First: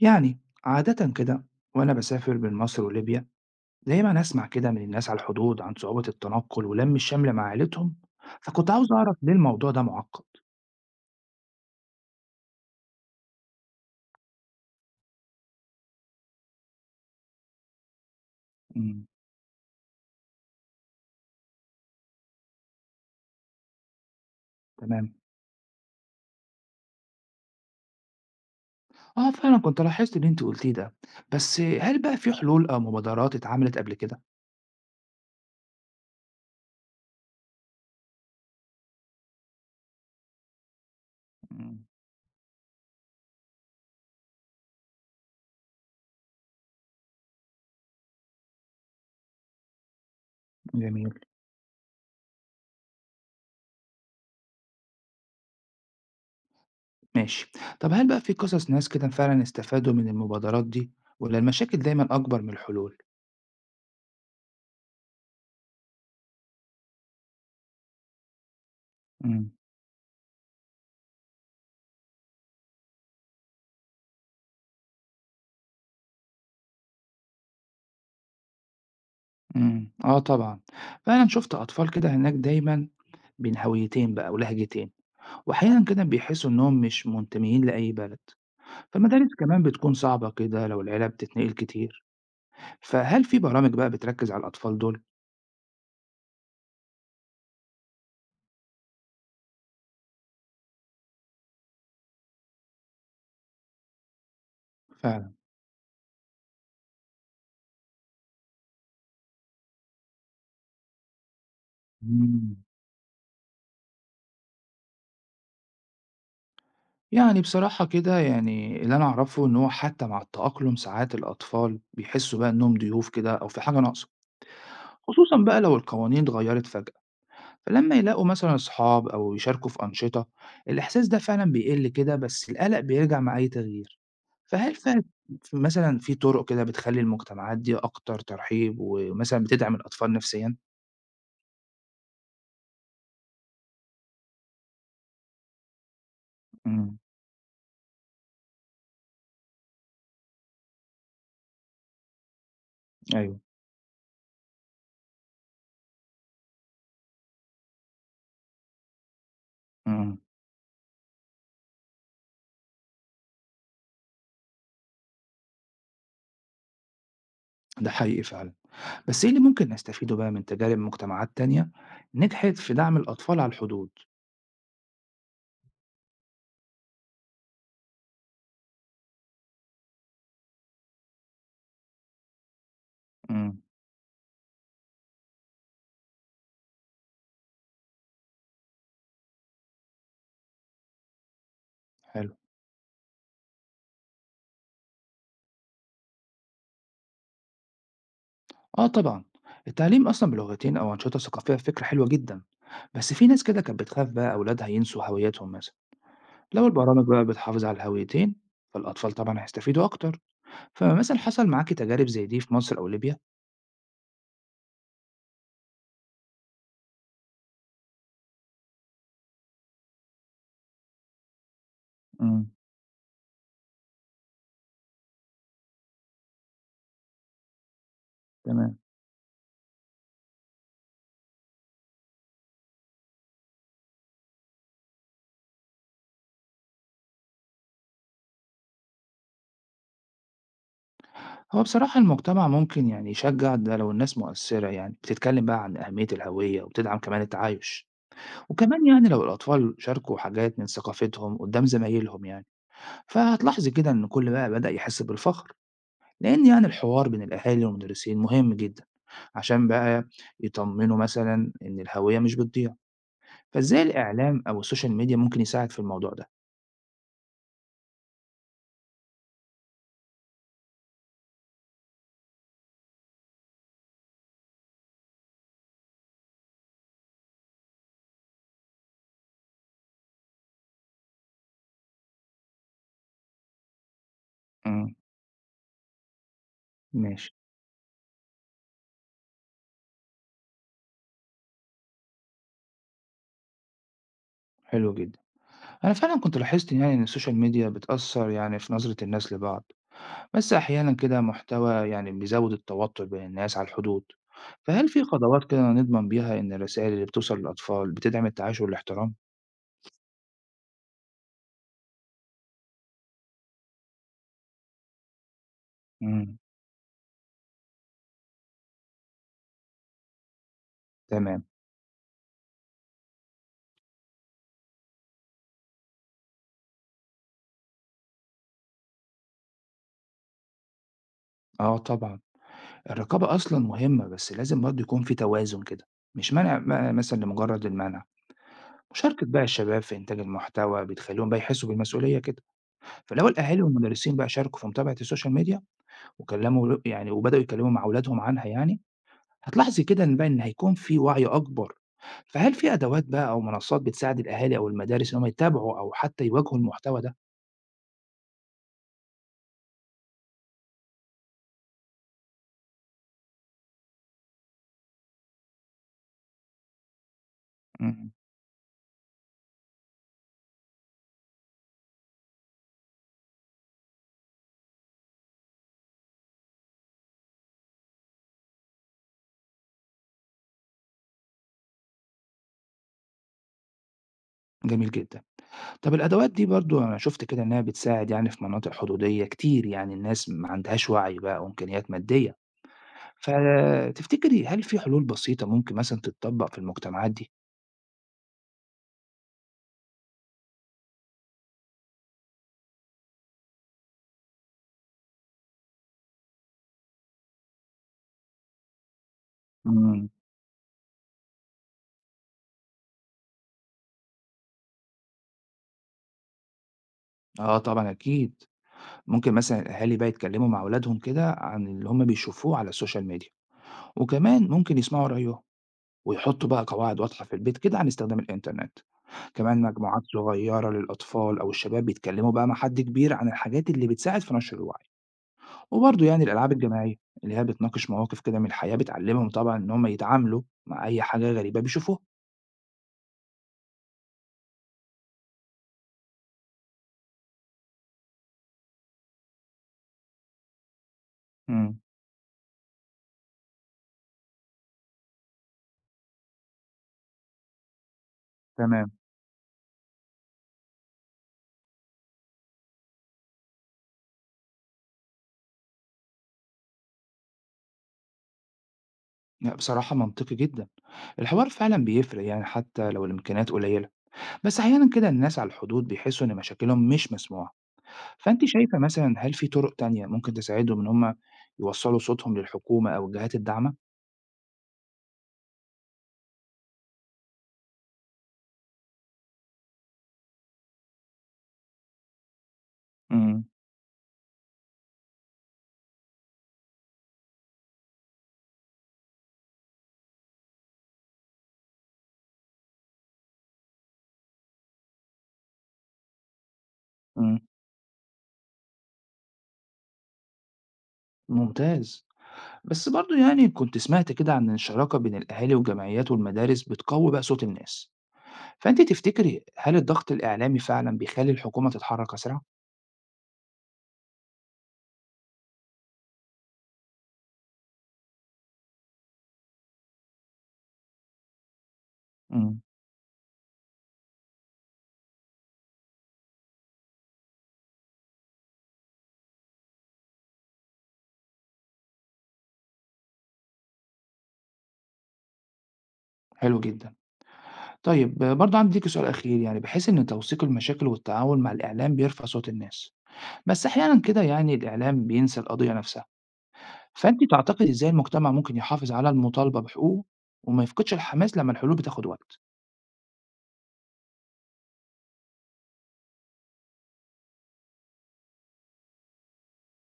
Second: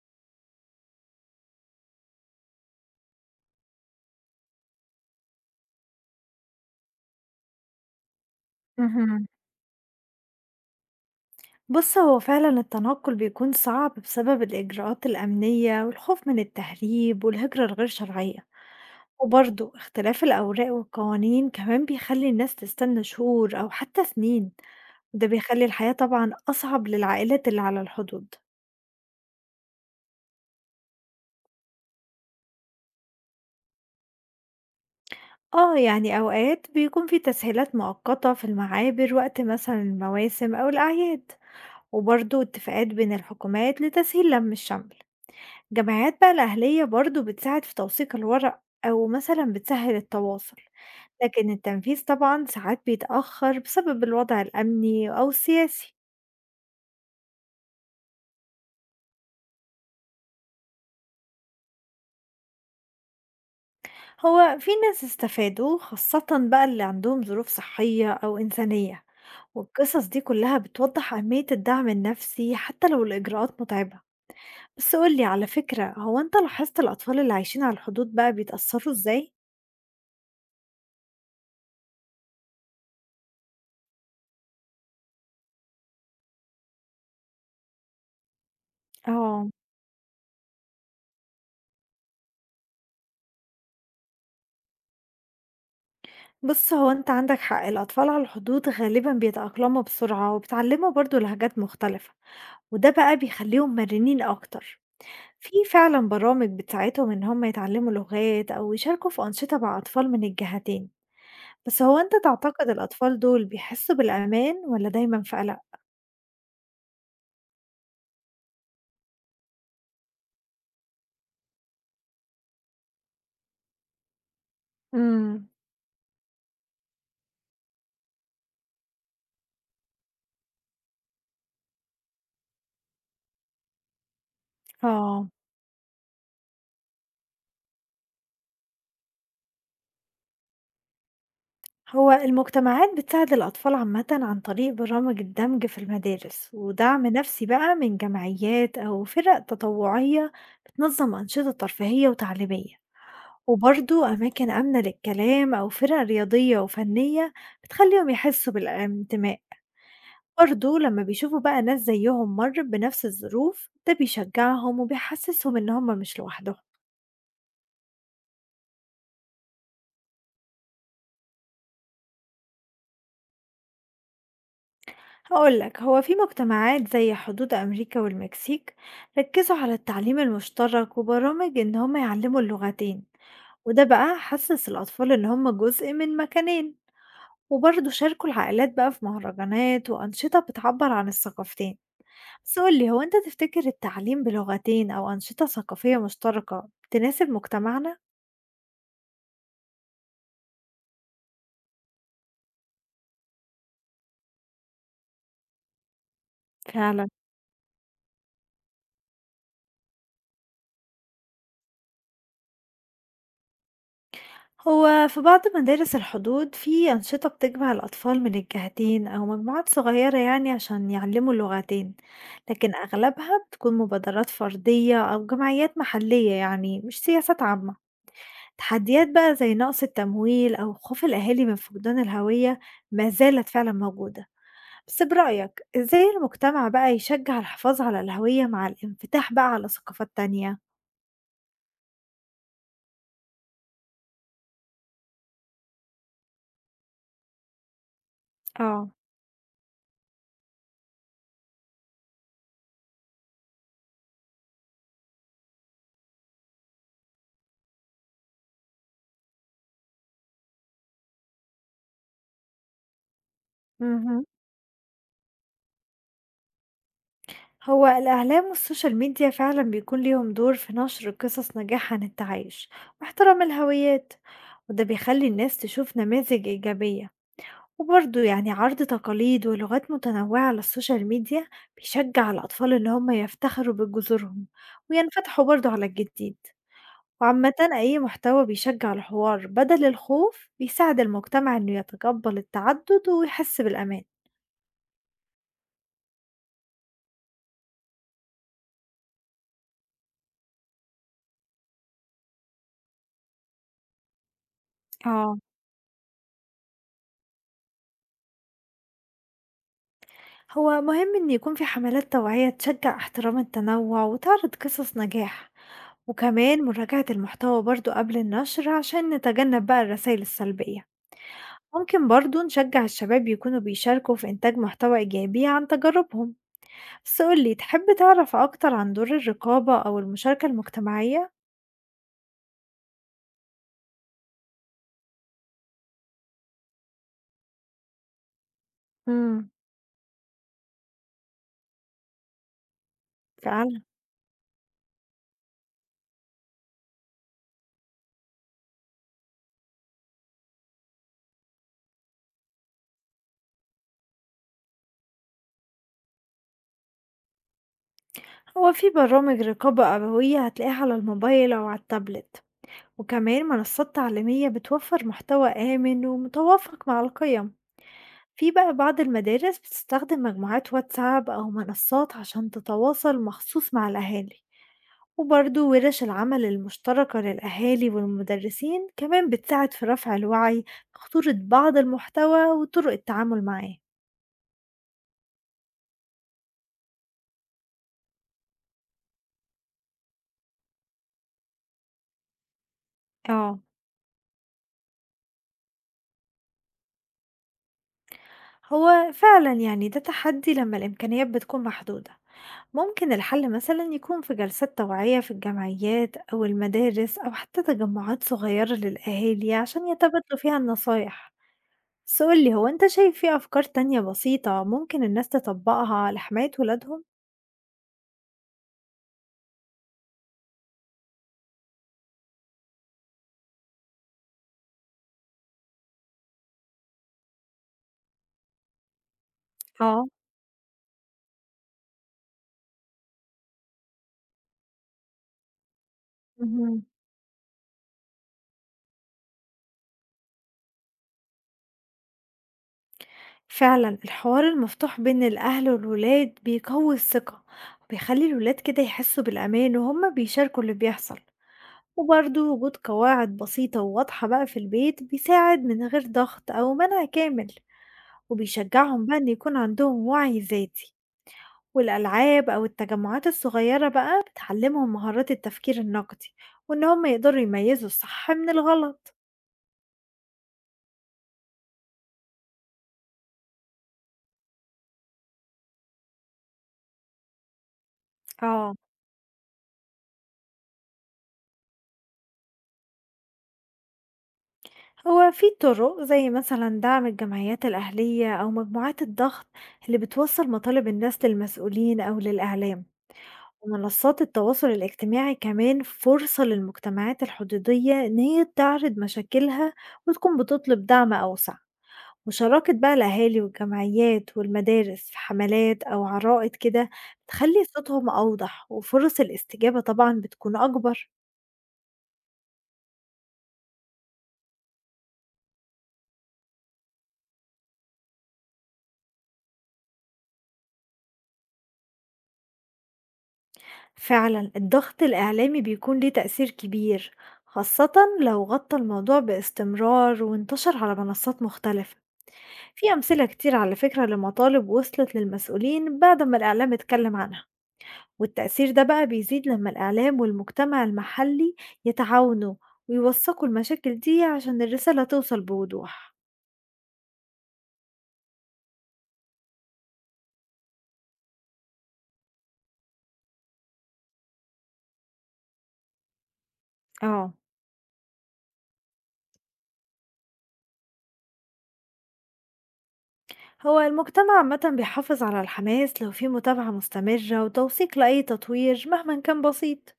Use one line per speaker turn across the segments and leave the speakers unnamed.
يعني عادة كده وأنا بسافر بين مصر وليبيا دايما أسمع كده من الناس على الحدود عن صعوبة التنقل ولم الشمل مع عائلتهم، فكنت عاوز أعرف
اهم.
ليه الموضوع ده معقد.
بُص، هو فعلًا التنقل بيكون صعب بسبب الإجراءات الأمنية والخوف من التهريب والهجرة الغير شرعية،
امم.
وبرضه اختلاف الأوراق والقوانين كمان بيخلّي الناس تستنى شهور أو حتى سنين،
تمام.
وده بيخلّي الحياة طبعًا أصعب للعائلات اللي على الحدود.
آه، فعلا كنت لاحظت اللي أنت قلتيه ده، بس هل بقى في حلول أو مبادرات اتعملت قبل كده؟
آه، يعني أوقات بيكون في تسهيلات مؤقتة في المعابر وقت مثلًا المواسم أو الأعياد،
مم.
وبرضه اتفاقات بين الحكومات لتسهيل لَم الشمل. الجمعيات بقى الأهلية برضو بتساعد في توثيق الورق أو مثلا بتسهل التواصل،
جميل.
لكن التنفيذ طبعا ساعات بيتأخر بسبب الوضع الأمني أو السياسي.
ماشي. طب هل بقى في قصص ناس كده فعلا استفادوا من المبادرات دي، ولا المشاكل دايما أكبر من الحلول؟
هو في ناس استفادوا خاصة بقى اللي عندهم ظروف صحية أو إنسانية،
امم.
والقصص دي كلها بتوضح أهمية الدعم النفسي حتى لو الإجراءات متعبة. بس قولي على فكرة، هو أنت لاحظت الأطفال اللي عايشين على الحدود بقى بيتأثروا إزاي؟
امم، آه طبعا. فعلا شفت أطفال كده هناك دايما بين هويتين بقى ولهجتين، وأحيانًا كده بيحسّوا إنّهم مش منتميين لأي بلد، فالمدارس
اه.
كمان بتكون صعبة كده لو العيلة بتتنقل كتير. فهل في برامج بقى بتركّز على الأطفال دول؟
بُص، هو أنت عندك حق، الأطفال على الحدود غالبًا بيتأقلموا بسرعة وبيتعلموا برضه لهجات مختلفة، وده بقى بيخلّيهم مرنين أكتر.
فعلًا.
في فعلًا برامج بتساعدهم إن هم يتعلموا لغات أو يشاركوا في أنشطة مع أطفال من الجهتين، بس هو أنت
إمم.
تعتقد الأطفال دول بيحسوا بالأمان والّا دايمًا في قلق؟
يعني بصراحة كده، يعني اللي أنا أعرفه إن هو حتى مع التأقلم ساعات الأطفال بيحسّوا بقى إنّهم ضيوف كده أو في حاجة ناقصة، خصوصًا
إمم.
بقى لو القوانين اتغيّرت فجأة. فلمّا يلاقوا مثلًا أصحاب أو يشاركوا في أنشطة الإحساس ده فعلًا بيقل كده، بس القلق بيرجع مع أي تغيير. فهل
آه.
مثلًا في طرق كده بتخلّي المجتمعات دي أكتر ترحيب ومثلًا بتدعم الأطفال نفسيًا؟
هو المجتمعات بتساعد الأطفال عامة عن طريق برامج الدمج في المدارس
إمم.
ودعم نفسي بقى من جمعيات أو فرق تطوعية بتنظم أنشطة ترفيهية وتعليمية،
أيوه.
وبرضو أماكن آمنة للكلام أو فرق رياضية وفنية بتخليهم يحسوا بالانتماء.
إمم.
برضو لما بيشوفوا بقى ناس زيهم مر بنفس الظروف، ده بيشجعهم وبيحسسهم إن هم مش لوحدهم.
ده حقيقي فعلًا. بس إيه اللي ممكن نستفيده بقى من تجارب مجتمعات تانية نجحت في دعم الأطفال على الحدود؟
هقول لك، هو في مجتمعات زي حدود أمريكا والمكسيك ركزوا على التعليم المشترك وبرامج إن هم يعلموا اللغتين،
إمم.
وده بقى حسس الأطفال إن هم جزء من مكانين، وبرضه شاركوا العائلات بقى في مهرجانات وأنشطة بتعبر عن الثقافتين.
حلو.
بس قولي، هو أنت تفتكر التعليم بلغتين أو أنشطة ثقافية مشتركة تناسب مجتمعنا؟
آه طبعًا، التعليم أصلًا بلغتين أو أنشطة ثقافية فكرة حلوة جدًا، بس في ناس كده كانت بتخاف بقى أولادها ينسوا هويتهم مثلًا. لو البرامج
فعلا.
بقى بتحافظ على الهويتين فالأطفال طبعًا هيستفيدوا أكتر. فمثلًا حصل معاكِ تجارب زي دي في مصر أو ليبيا؟
هو في بعض مدارس الحدود في أنشطة بتجمع الأطفال من الجهتين أو مجموعات صغيرة يعني عشان يعلموا اللغتين،
إمم.
لكن أغلبها بتكون مبادرات فردية أو جمعيات محلية يعني مش سياسات عامة.
تمام.
تحديات بقى زي نقص التمويل أو خوف الأهالي من فقدان الهوية ما زالت فعلا موجودة. بس برأيك، إزاي المجتمع بقى يشجع الحفاظ على الهوية مع الانفتاح بقى على ثقافات تانية؟
هو بصراحة المجتمع ممكن يعني يشجع ده لو الناس مؤثرة، يعني بتتكلم بقى عن أهمية الهوية وبتدعم كمان التعايش. وكمان
اه.
يعني لو الأطفال شاركوا حاجات من ثقافتهم قدام زمايلهم يعني فهتلاحظي كده إن كل بقى بدأ يحس بالفخر، لأن يعني الحوار بين الأهالي والمدرسين مهم جدا عشان بقى يطمنوا مثلا إن الهوية مش بتضيع. فإزاي
مهم.
الإعلام أو السوشيال ميديا ممكن يساعد في الموضوع ده؟
هو الإعلام والسوشيال ميديا فعلا بيكون ليهم دور في نشر قصص نجاح عن التعايش واحترام الهويات، وده بيخلي الناس تشوف نماذج إيجابية. وبرضه يعني عرض تقاليد ولغات متنوعة على السوشيال ميديا بيشجع الأطفال إن هم يفتخروا بجذورهم
امم.
وينفتحوا برضه على الجديد.
ماشي.
وعامة أي محتوى بيشجع الحوار بدل الخوف بيساعد المجتمع إنه يتقبل التعدد ويحس بالأمان.
حلو جدا. أنا فعلا كنت لاحظت يعني إن السوشيال ميديا بتأثر يعني في نظرة الناس لبعض، بس أحيانا كده محتوى يعني بيزود التوتر بين الناس على الحدود. فهل في
اه.
خطوات كده نضمن بيها إن الرسائل اللي بتوصل للأطفال بتدعم التعايش والاحترام؟
هو مهم إن يكون في حملات توعية تشجع احترام التنوع وتعرض قصص نجاح،
امم.
وكمان مراجعة المحتوى برضو قبل النشر عشان نتجنب بقى الرسائل السلبية.
تمام.
ممكن برضو نشجع الشباب يكونوا بيشاركوا في إنتاج محتوى إيجابي عن تجاربهم. بس قولي، تحب تعرف أكتر عن دور الرقابة أو المشاركة المجتمعية؟
آه طبعا، الرقابة أصلا مهمة بس لازم برضه يكون في توازن كده، مش منع مثلا لمجرد المنع. مشاركة بقى
مم.
الشباب في إنتاج المحتوى بتخليهم بقى يحسوا بالمسؤولية كده. فلو الأهالي
فعلا.
والمدرسين بقى شاركوا في متابعة السوشيال ميديا وكلموا يعني وبدأوا يكلموا مع أولادهم عنها، يعني هتلاحظي كده بقى إن هيكون في وعي أكبر. فهل في أدوات بقى أو منصات بتساعد الأهالي أو المدارس إن هم يتابعوا أو حتى يواجهوا المحتوى ده؟
هو في برامج رقابة أبوية هتلاقيها على الموبايل أو على التابلت، وكمان منصات تعليمية بتوفر محتوى آمن ومتوافق مع القيم.
مم.
في بقى بعض المدارس بتستخدم مجموعات واتساب أو منصات عشان تتواصل مخصوص مع الأهالي، وبرضه ورش العمل المشتركة للأهالي والمدرسين كمان بتساعد في رفع الوعي بخطورة بعض المحتوى وطرق التعامل معاه.
جميل جدا. طب الأدوات دي برضو أنا شفت كده إنها بتساعد، يعني في مناطق حدودية كتير يعني الناس ما عندهاش وعي بقى أو إمكانيات مادية.
اه.
فتفتكري هل في حلول بسيطة ممكن مثلا تتطبق في المجتمعات دي؟
هو فعلا يعني ده تحدي لما الإمكانيات بتكون محدودة. ممكن الحل مثلا يكون في جلسات توعية في الجمعيات أو المدارس أو حتى تجمعات صغيرة للأهالي عشان
مم.
يتبادلوا فيها النصايح. بس قُل لي، هو أنت شايف في أفكار تانية بسيطة ممكن الناس تطبّقها لحماية ولادهم؟
اه طبعا اكيد. ممكن مثلا الاهالي بقى يتكلموا مع اولادهم كده عن اللي هم بيشوفوه على السوشيال ميديا، وكمان ممكن يسمعوا رايهم ويحطّوا بقى قواعد واضحة في البيت كده عن استخدام الإنترنت. كمان مجموعات
آه.
صغيّرة للأطفال أو الشباب بيتكلّموا بقى مع حد كبير عن الحاجات اللي بتساعد في نشر الوعي، وبرضه يعني الألعاب
اهم.
الجماعية اللي هي بتناقش مواقف كده من الحياة بتعلّمهم طبعًا إن هم يتعاملوا مع أي حاجة غريبة بيشوفوها.
فعلًا الحوار المفتوح بين الأهل والولاد بيقوّي الثقة، وبيخلّي الولاد كده يحسّوا بالأمان وهُم بيشاركوا اللي بيحصل،
إمم.
وبرضه وجود قواعد بسيطة وواضحة بقى في البيت بيساعد من غير ضغط أو منع كامل،
تمام.
وبيشجّعهم بقى إن يكون عندهم وعي ذاتي. والألعاب أو التجمعات الصغيرة بقى بتعلمهم مهارات التفكير النقدي وإن هم يقدروا يميزوا الصح من الغلط.
لأ بصراحة منطقي جدًا، الحوار فعلًا بيفرق يعني حتى لو الإمكانيات قليّلة، بس أحيانًا كده الناس على الحدود بيحسّوا إن مشاكلهم مش مسموعة. فأنتِ
اه.
شايفة مثلًا هل في طرق تانية ممكن تساعدهم إن هم يوصّلوا صوتهم للحكومة أو الجهات الداعمة؟
هو في طرق زي مثلا دعم الجمعيات الأهلية أو مجموعات الضغط اللي بتوصل مطالب الناس للمسؤولين أو للإعلام،
إمم.
ومنصات التواصل الاجتماعي كمان فرصة للمجتمعات الحدودية إن هي تعرض مشاكلها وتكون بتطلب دعم أوسع. مشاركة بقى الأهالي والجمعيات والمدارس في حملات أو عرائض كده
إمم.
بتخلي صوتهم أوضح وفرص الاستجابة طبعا بتكون أكبر.
ممتاز. بس برضه يعني كنت سمعت كده عن الشراكة بين الأهالي والجمعيات والمدارس بتقوّي بقى صوت الناس، فأنتِ تفتكري هل الضغط الإعلامي فعلًا بيخلّي الحكومة تتحرك أسرع؟
فعلا الضغط الإعلامي بيكون ليه تأثير كبير، خاصة لو غطى الموضوع باستمرار وانتشر على منصات مختلفة.
إمم.
في أمثلة كتير على فكرة لمطالب وصلت للمسؤولين بعد ما الإعلام اتكلم عنها، والتأثير ده بقى بيزيد لما الإعلام والمجتمع المحلي يتعاونوا ويوثقوا المشاكل دي عشان الرسالة توصل بوضوح.
حلو جدًا. طيب برضه عندي ليكِ سؤال أخير، يعني بحيث إن توثيق المشاكل والتعاون مع الإعلام بيرفع صوت الناس، بس أحيانًا كده يعني الإعلام بينسى القضية نفسها. فأنتِ
اه.
تعتقدي إزاي المجتمع ممكن يحافظ على المطالبة بحقوقه وما يفقدش الحماس لمّا الحلول بتاخد وقت؟
هو المجتمع عامة بيحافظ على الحماس لو في متابعة مستمرة وتوثيق لأي تطوير مهما كان بسيط.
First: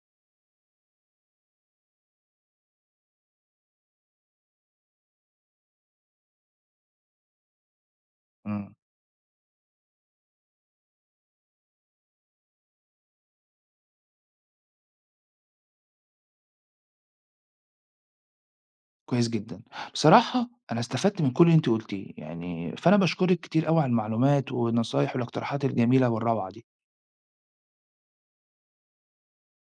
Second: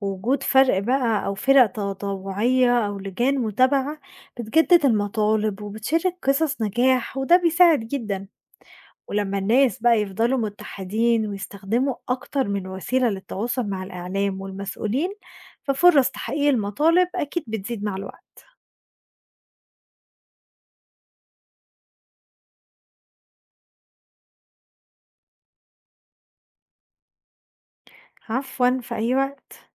وجود فرق بقى أو فرق تطوعية أو لجان متابعة بتجدد المطالب وبتشارك قصص نجاح، وده بيساعد جدا.
إمم.
ولمّا الناس بقى يفضلوا متحدين ويستخدموا أكتر من وسيلة للتواصل مع الإعلام والمسؤولين، ففرص تحقيق المطالب أكيد بتزيد مع الوقت.
كويس جدًا. بصراحة أنا استفدت من كل اللي أنتِ قُلتيه، يعني فأنا باشكرِك كتير أوي على المعلومات والنصايح والاقتراحات الجميلة والروعة دي.
عفوًا، في أي وقت.